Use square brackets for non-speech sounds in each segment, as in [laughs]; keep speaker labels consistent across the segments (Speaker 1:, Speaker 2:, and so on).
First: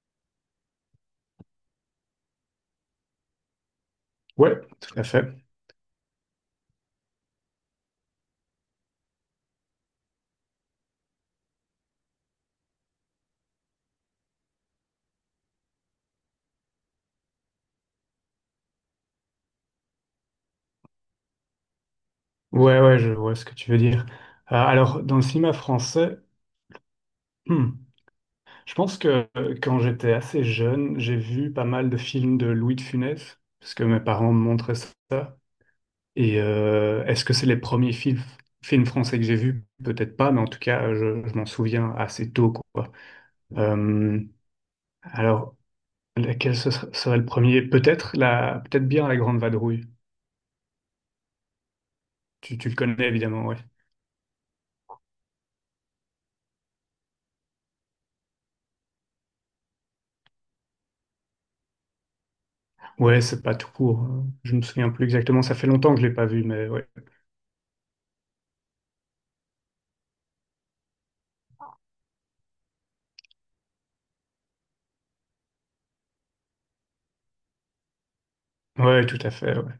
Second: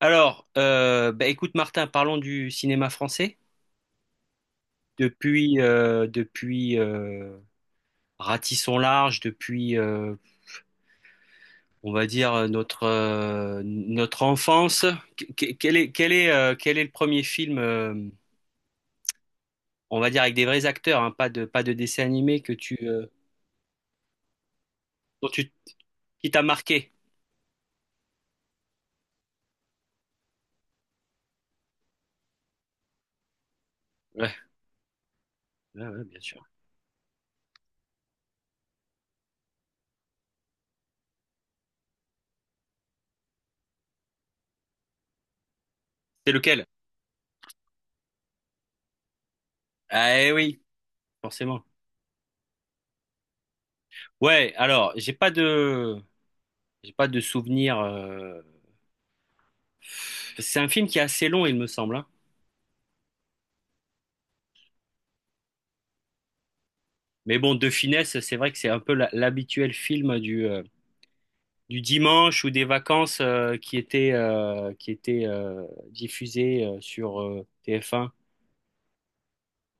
Speaker 1: Alors, bah, écoute Martin, parlons du cinéma français.
Speaker 2: Ouais, tout à fait.
Speaker 1: Depuis Ratisson Large, depuis, on va dire, notre enfance, que- quel est, quel est, quel est le premier film, on va dire, avec des vrais acteurs, hein, pas de dessin animé que tu,
Speaker 2: Ouais, ouais,
Speaker 1: euh,
Speaker 2: je vois ce que tu veux dire. Alors, dans le
Speaker 1: dont tu,
Speaker 2: cinéma français,
Speaker 1: qui t'a marqué?
Speaker 2: hmm, je pense que quand j'étais assez jeune, j'ai vu pas mal de films de Louis de Funès, parce que mes
Speaker 1: Ouais,
Speaker 2: parents me montraient ça.
Speaker 1: ouais, ouais, bien
Speaker 2: Et
Speaker 1: sûr.
Speaker 2: euh, est-ce que c'est les premiers films français que j'ai vus? Peut-être pas, mais en tout cas, je m'en souviens assez tôt, quoi. Euh, alors,
Speaker 1: C'est
Speaker 2: lequel
Speaker 1: lequel?
Speaker 2: serait le premier? Peut-être bien La Grande Vadrouille.
Speaker 1: Ah, eh, oui, forcément.
Speaker 2: Tu le connais évidemment, ouais.
Speaker 1: Ouais, alors, j'ai pas de souvenir. C'est un film qui est assez long, il me semble, hein.
Speaker 2: Ouais, c'est pas tout court, hein. Je me souviens plus exactement. Ça fait longtemps que je l'ai pas vu, mais ouais.
Speaker 1: Mais bon, de finesse, c'est vrai que c'est un peu l'habituel film du dimanche ou des vacances qui était diffusé sur TF1.
Speaker 2: Ouais, tout à fait, ouais.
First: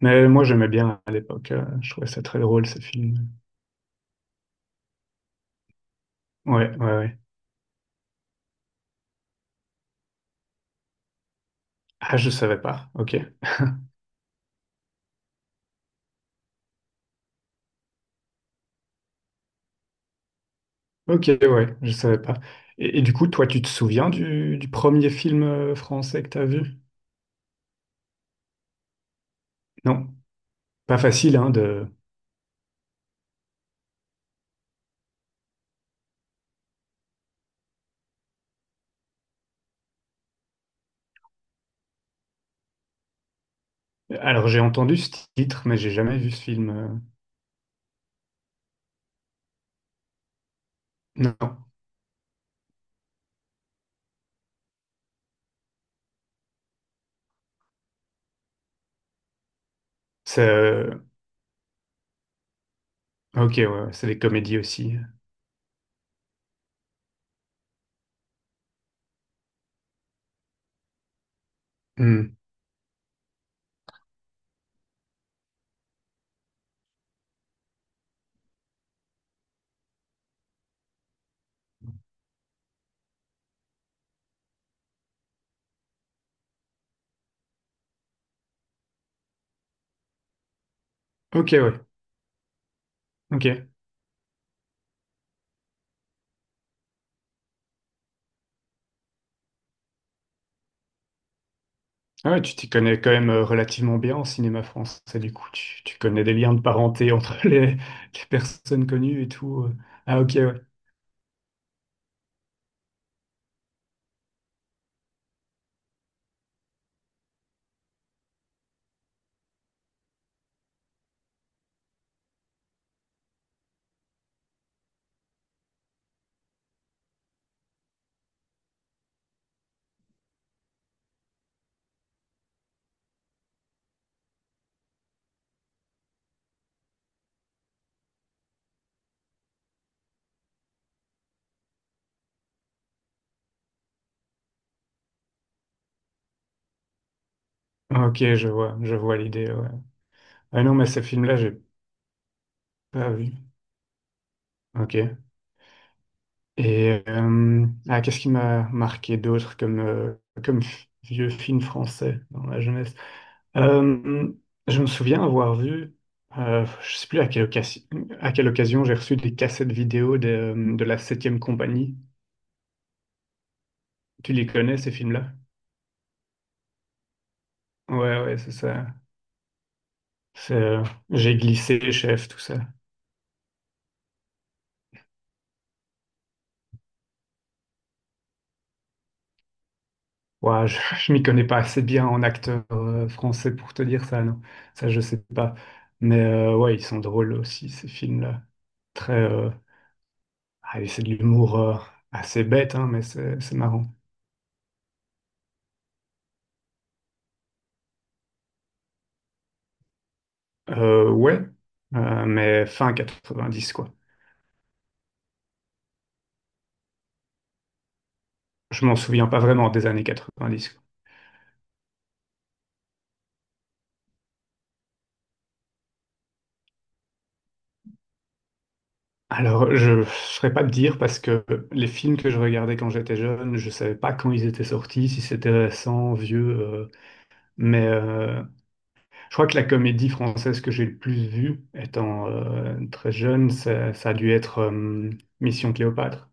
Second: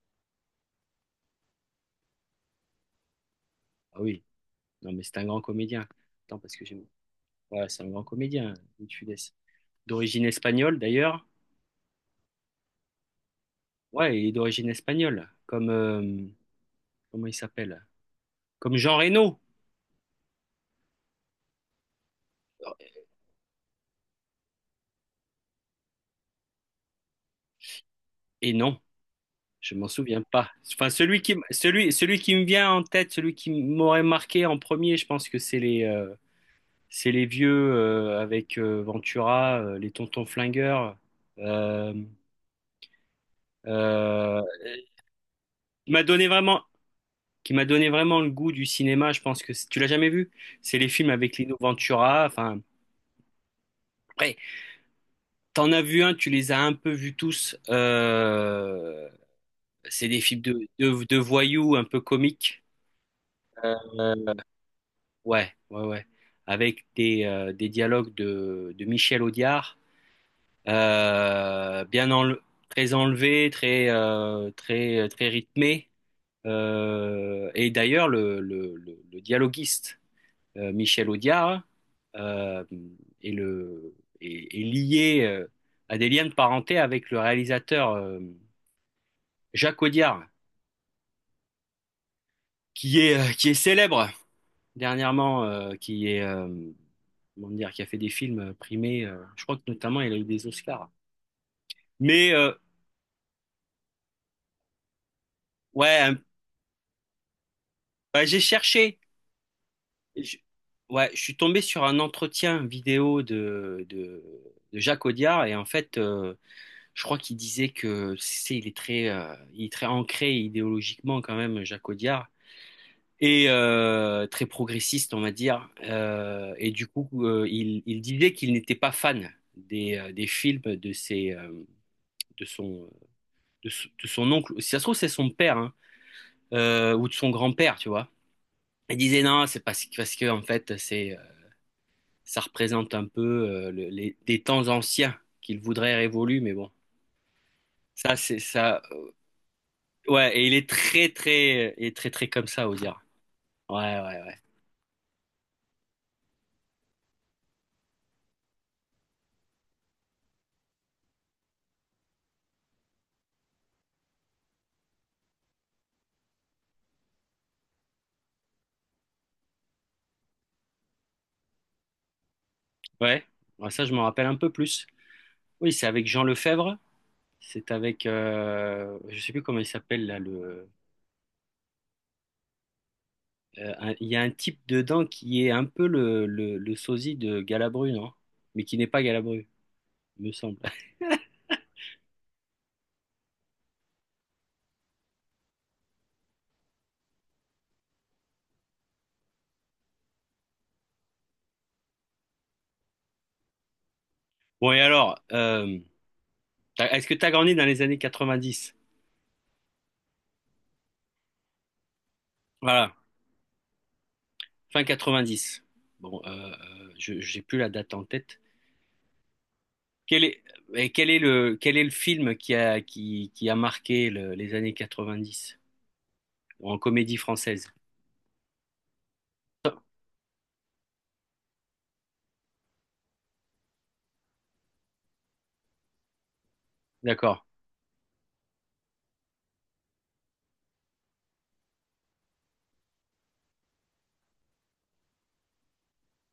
Speaker 2: Mais moi, j'aimais bien à l'époque. Je trouvais ça très drôle, ces films.
Speaker 1: Ah oui, non, mais c'est un grand comédien. Attends, parce que
Speaker 2: Ouais, ouais,
Speaker 1: j'ai.
Speaker 2: ouais.
Speaker 1: Ouais, c'est un grand comédien, Louis de Funès. D'origine espagnole, d'ailleurs.
Speaker 2: Ah, je savais pas. Ok.
Speaker 1: Ouais, il est d'origine espagnole. Comment il s'appelle? Comme Jean Reno.
Speaker 2: Ok, ouais, je savais pas. Et du coup, toi, tu te souviens du, premier film français que t'as vu?
Speaker 1: Et non, je m'en
Speaker 2: Non.
Speaker 1: souviens pas. Enfin,
Speaker 2: Pas
Speaker 1: celui qui,
Speaker 2: facile,
Speaker 1: m-
Speaker 2: hein, de.
Speaker 1: celui, celui qui me vient en tête, celui qui m'aurait marqué en premier, je pense que c'est les vieux avec Ventura, les tontons flingueurs. euh, euh,
Speaker 2: Alors, j'ai entendu ce titre, mais j'ai
Speaker 1: qui m'a
Speaker 2: jamais
Speaker 1: donné
Speaker 2: vu ce
Speaker 1: vraiment,
Speaker 2: film.
Speaker 1: qui m'a donné vraiment le goût du cinéma. Je pense que tu l'as jamais vu. C'est les films avec
Speaker 2: Non.
Speaker 1: Lino Ventura. Enfin, après, t'en as vu un, tu les as un peu vus tous. C'est des
Speaker 2: C'est...
Speaker 1: films de,
Speaker 2: euh,
Speaker 1: de, de voyous un peu comiques.
Speaker 2: Ok,
Speaker 1: Euh,
Speaker 2: ouais, c'est des comédies aussi.
Speaker 1: ouais, ouais, ouais. Avec des dialogues de Michel Audiard. Euh, bien
Speaker 2: Hmm.
Speaker 1: enle- très enlevé, très très très rythmé. Et d'ailleurs, le dialoguiste Michel Audiard euh, est le est lié à des liens de parenté avec le réalisateur Jacques Audiard,
Speaker 2: Ok, ouais.
Speaker 1: qui est
Speaker 2: Ok.
Speaker 1: célèbre dernièrement, qui est comment dire, qui a fait des films primés. Je crois que notamment il a eu des Oscars.
Speaker 2: Ah
Speaker 1: Mais
Speaker 2: ouais, tu t'y connais quand même relativement bien en cinéma français, du coup, tu
Speaker 1: ouais,
Speaker 2: connais des liens de parenté entre [laughs] les
Speaker 1: bah, j'ai
Speaker 2: personnes
Speaker 1: cherché.
Speaker 2: connues et tout. Ah ok,
Speaker 1: Je,
Speaker 2: ouais.
Speaker 1: ouais, je suis tombé sur un entretien vidéo de Jacques Audiard et en fait, je crois qu'il disait il est très ancré idéologiquement quand même, Jacques Audiard, et très progressiste, on va dire. Et du coup, il disait qu'il n'était pas fan des films de ses, de son, de, son de son oncle. Si ça se trouve, c'est son père, hein, ou de son grand-père, tu vois. Il disait non, c'est parce que en fait, c'est ça représente un peu des temps anciens qu'il voudrait révolus, mais bon,
Speaker 2: Ah,
Speaker 1: ça
Speaker 2: ok,
Speaker 1: c'est
Speaker 2: je vois,
Speaker 1: ça.
Speaker 2: je vois l'idée, ouais.
Speaker 1: Ouais, et il
Speaker 2: Ah
Speaker 1: est
Speaker 2: non, mais ce
Speaker 1: très
Speaker 2: film-là, j'ai
Speaker 1: très et très très comme ça, Ozira.
Speaker 2: pas vu.
Speaker 1: Ouais, ouais, ouais.
Speaker 2: Ok. Et, ah, qu'est-ce qui m'a marqué d'autre comme, vieux film français dans ma jeunesse? Euh, je me souviens avoir vu, je sais plus à quelle occasion, j'ai reçu des cassettes vidéo de la Septième compagnie.
Speaker 1: Ouais, ouais, ça je m'en rappelle
Speaker 2: Tu
Speaker 1: un
Speaker 2: les
Speaker 1: peu
Speaker 2: connais,
Speaker 1: plus.
Speaker 2: ces films-là?
Speaker 1: Oui, c'est avec Jean Lefebvre. C'est avec,
Speaker 2: Ouais, ouais, c'est ça.
Speaker 1: je sais plus comment il s'appelle là.
Speaker 2: C'est, j'ai glissé, chef, tout ça.
Speaker 1: Il y a un type dedans qui est un peu le sosie de Galabru, non? Mais qui n'est pas Galabru, me semble.
Speaker 2: Ouais,
Speaker 1: [laughs]
Speaker 2: [laughs] je m'y connais pas assez bien en acteur français pour te dire ça, non. Ça, je sais pas. Mais ouais, ils sont drôles aussi, ces films-là. Très. Allez, c'est de l'humour assez bête, hein, mais c'est marrant.
Speaker 1: Bon et alors, est-ce que tu as grandi dans les années 90?
Speaker 2: Ouais, mais fin
Speaker 1: Voilà.
Speaker 2: 90, quoi.
Speaker 1: Fin 90. Bon, je j'ai plus la date en tête.
Speaker 2: Je m'en souviens pas vraiment des années
Speaker 1: Quel est,
Speaker 2: 90, quoi.
Speaker 1: et quel est le film qui a marqué les années 90 en comédie française?
Speaker 2: Alors, je ne saurais pas te dire parce que les films que je regardais quand j'étais jeune, je savais pas quand ils étaient sortis, si c'était récent, vieux.
Speaker 1: D'accord.
Speaker 2: Mais je crois que la comédie française que j'ai le plus vue, étant très jeune, ça a dû être Mission Cléopâtre.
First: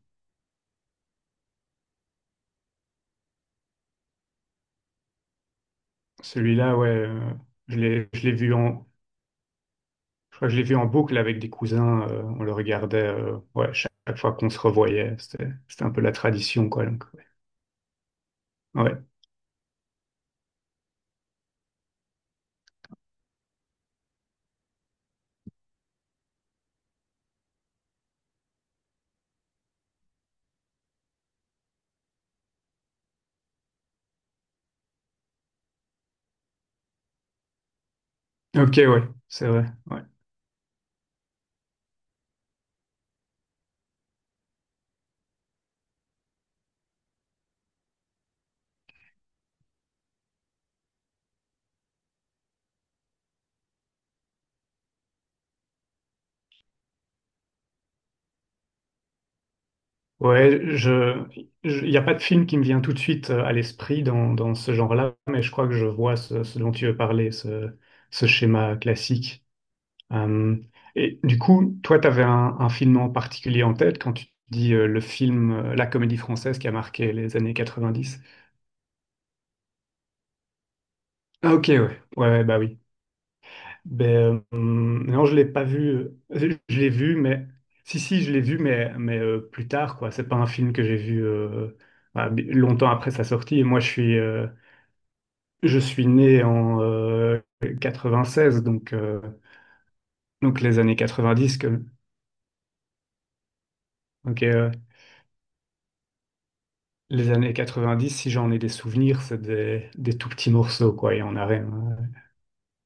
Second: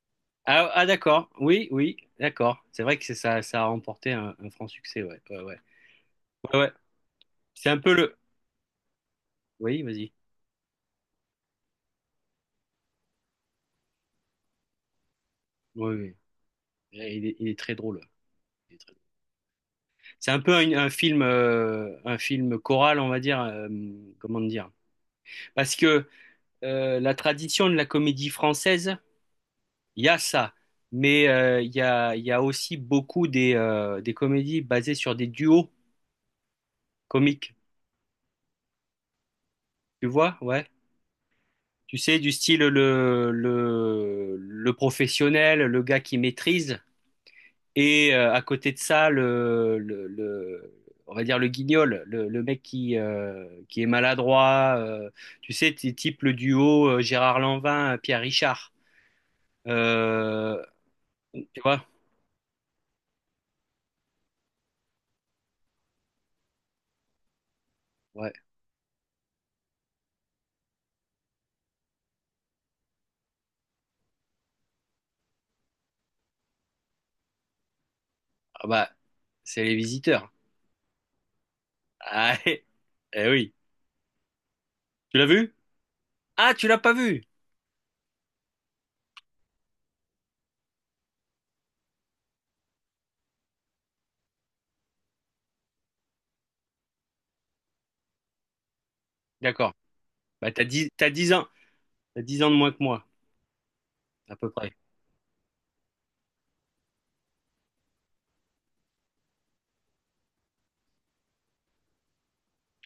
Speaker 1: Ah, ah, d'accord. Oui, oui, d'accord. C'est vrai que c'est ça, ça a remporté un franc succès. Ouais, ouais, ouais. Ouais, ouais.
Speaker 2: Celui-là, ouais,
Speaker 1: C'est
Speaker 2: je
Speaker 1: un peu
Speaker 2: l'ai,
Speaker 1: le.
Speaker 2: je l'ai vu en,
Speaker 1: Oui, vas-y.
Speaker 2: je crois que je l'ai vu en boucle avec des cousins. On le regardait, ouais, chaque fois qu'on se revoyait. C'était un
Speaker 1: Oui,
Speaker 2: peu la
Speaker 1: oui.
Speaker 2: tradition, quoi. Donc,
Speaker 1: Eh,
Speaker 2: ouais.
Speaker 1: il est très drôle. Il est très drôle.
Speaker 2: Ouais.
Speaker 1: C'est un peu un film choral, on va dire. Comment dire? Parce que la tradition de la comédie française, il y a ça, mais il y a aussi beaucoup des comédies basées sur des duos comiques,
Speaker 2: Ok, ouais, c'est vrai. Ouais.
Speaker 1: tu vois, ouais. Tu sais, du style le professionnel, le gars qui maîtrise, et à côté de ça, on va dire le guignol, le mec qui est maladroit, tu sais, type le duo Gérard Lanvin, Pierre Richard.
Speaker 2: Ouais,
Speaker 1: Euh, Tu vois?
Speaker 2: il n'y a pas de film qui me vient tout de suite à l'esprit dans ce genre-là, mais je crois que je vois ce dont tu veux parler, ce
Speaker 1: Ouais.
Speaker 2: schéma classique. Euh, et du coup, toi, tu avais un film en particulier en tête quand tu dis la comédie française qui a marqué les années 90.
Speaker 1: Ah bah, c'est Les Visiteurs.
Speaker 2: Ah, ok, ouais, ouais,
Speaker 1: Ah,
Speaker 2: ouais, bah
Speaker 1: [laughs]
Speaker 2: oui.
Speaker 1: eh oui.
Speaker 2: Ben,
Speaker 1: Tu l'as
Speaker 2: non, je l'ai
Speaker 1: vu?
Speaker 2: pas vu. Je,
Speaker 1: Ah, tu l'as
Speaker 2: je l'ai
Speaker 1: pas
Speaker 2: vu,
Speaker 1: vu?
Speaker 2: mais si, je l'ai vu, mais plus tard, quoi. C'est pas un film que j'ai vu longtemps après sa sortie. Et moi, je suis né en 96, donc, euh,
Speaker 1: D'accord. Bah,
Speaker 2: donc
Speaker 1: t'as
Speaker 2: les
Speaker 1: dix,
Speaker 2: années
Speaker 1: t'as dix ans.
Speaker 2: 90.
Speaker 1: T'as 10 ans de moins que moi, à
Speaker 2: Ok,
Speaker 1: peu
Speaker 2: ouais.
Speaker 1: près.
Speaker 2: Les années 90, si j'en ai des souvenirs, c'est des tout petits morceaux, quoi, et on a rien.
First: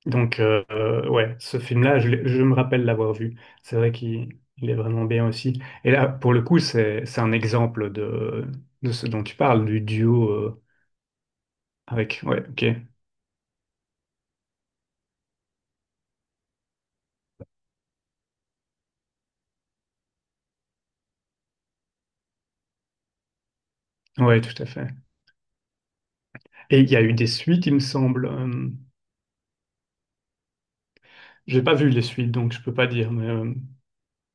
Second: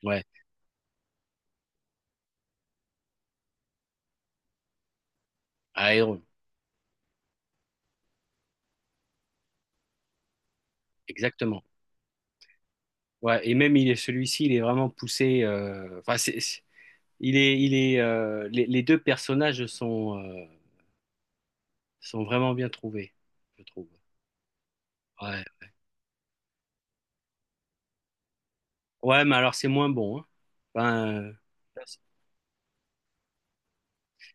Speaker 1: Ouais.
Speaker 2: Donc, ouais, ce film-là, je me rappelle l'avoir vu. C'est vrai qu'il il est vraiment bien aussi.
Speaker 1: Ah,
Speaker 2: Et là,
Speaker 1: Iron.
Speaker 2: pour le coup, c'est un exemple de, ce dont tu parles, du duo
Speaker 1: Exactement.
Speaker 2: avec. Ouais, ok.
Speaker 1: Ouais. Et même, il est celui-ci, il est vraiment poussé. Enfin, les deux personnages sont vraiment bien trouvés, je trouve.
Speaker 2: Ouais, tout à fait.
Speaker 1: Ouais.
Speaker 2: Et il y a eu des suites, il me semble.
Speaker 1: Ouais, mais alors, c'est moins bon, hein. Enfin,
Speaker 2: J'ai pas vu les suites, donc je peux pas dire, mais.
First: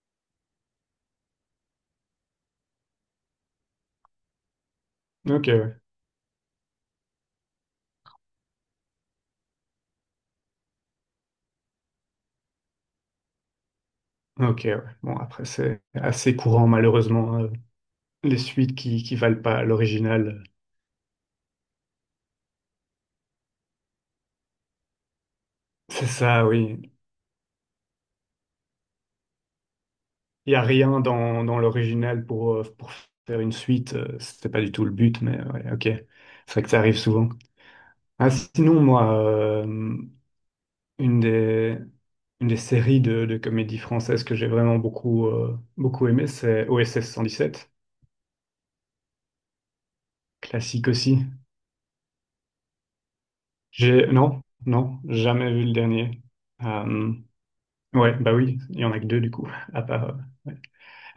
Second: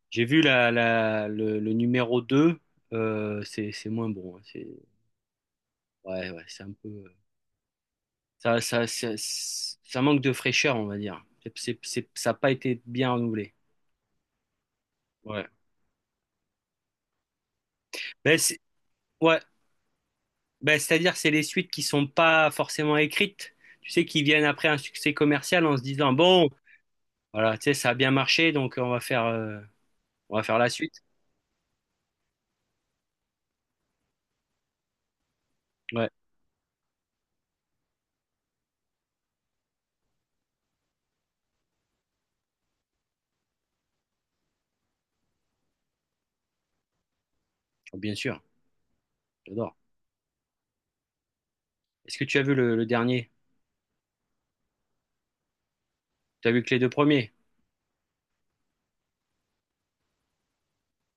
Speaker 1: j'ai vu le numéro 2. C'est moins bon, hein. C'est,
Speaker 2: Ok, ouais.
Speaker 1: ouais, ouais, c'est un peu. Ça manque de fraîcheur, on va dire. Ça n'a pas été bien renouvelé.
Speaker 2: Ok, ouais. Bon, après,
Speaker 1: Ouais.
Speaker 2: c'est assez courant, malheureusement,
Speaker 1: Ben,
Speaker 2: les
Speaker 1: c'est,
Speaker 2: suites qui
Speaker 1: ouais.
Speaker 2: valent pas l'original.
Speaker 1: Ben, c'est-à-dire, c'est les suites qui sont pas forcément écrites, tu sais, qui viennent après un succès commercial en se
Speaker 2: C'est
Speaker 1: disant,
Speaker 2: ça,
Speaker 1: bon,
Speaker 2: oui.
Speaker 1: voilà, tu sais, ça a bien marché, donc on va faire, euh, on va
Speaker 2: Il n'y
Speaker 1: faire
Speaker 2: a
Speaker 1: la
Speaker 2: rien
Speaker 1: suite.
Speaker 2: dans l'original pour faire une suite. C'était pas du tout le but, mais ouais, ok.
Speaker 1: Ouais,
Speaker 2: C'est vrai que ça arrive souvent. Ah, sinon, moi, une des, une des séries de comédie française que j'ai vraiment beaucoup aimé, c'est OSS 117.
Speaker 1: bien sûr, j'adore.
Speaker 2: Classique aussi.
Speaker 1: Est-ce que tu as vu le dernier?
Speaker 2: Non, non, jamais vu le dernier.
Speaker 1: Tu as vu que les deux
Speaker 2: Euh,
Speaker 1: premiers?
Speaker 2: ouais, bah oui, il y en a que deux du coup, [laughs] à part. Ouais.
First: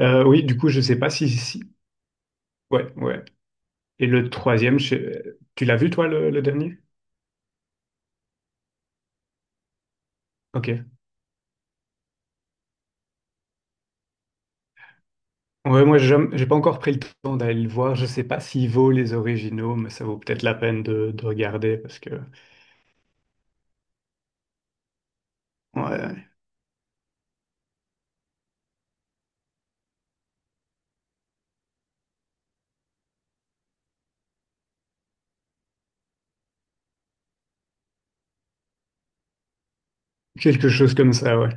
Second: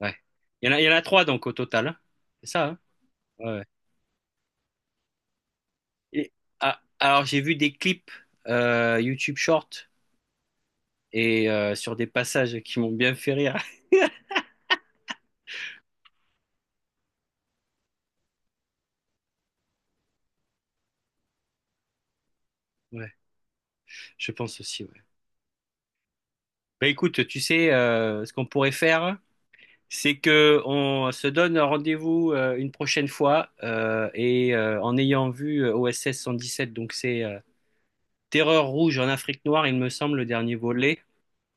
Speaker 1: Ouais.
Speaker 2: Oui, du
Speaker 1: Il y
Speaker 2: coup,
Speaker 1: en a,
Speaker 2: je
Speaker 1: il y en
Speaker 2: sais
Speaker 1: a
Speaker 2: pas
Speaker 1: trois,
Speaker 2: si,
Speaker 1: donc, au
Speaker 2: si,
Speaker 1: total, hein. C'est ça, hein?
Speaker 2: ouais, ouais.
Speaker 1: Ouais.
Speaker 2: Et le troisième, tu l'as vu toi le,
Speaker 1: Et-
Speaker 2: le dernier?
Speaker 1: ah, alors, j'ai vu des clips YouTube Short
Speaker 2: Ok.
Speaker 1: et sur des passages qui m'ont bien fait rire. [laughs]
Speaker 2: Ouais, moi j'ai pas encore pris le temps d'aller le voir. Je sais pas s'il vaut les originaux, mais ça vaut peut-être la peine de regarder parce que
Speaker 1: Ouais, je pense aussi. Ouais.
Speaker 2: ouais,
Speaker 1: Bah, écoute, tu sais, ce qu'on pourrait faire, c'est que on se donne rendez-vous une prochaine fois et en ayant vu OSS 117, donc c'est Terreur rouge en Afrique noire, il me semble, le dernier
Speaker 2: quelque chose
Speaker 1: volet.
Speaker 2: comme ça, ouais.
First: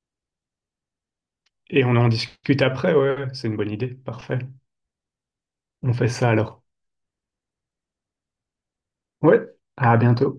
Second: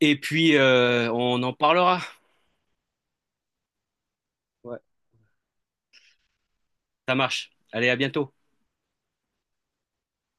Speaker 1: Et puis on en
Speaker 2: Et on
Speaker 1: parlera.
Speaker 2: en discute après, ouais, ouais, c'est une bonne idée. Parfait.
Speaker 1: Ouais,
Speaker 2: On fait ça alors.
Speaker 1: ça marche. Allez, à bientôt.
Speaker 2: Ouais. À bientôt.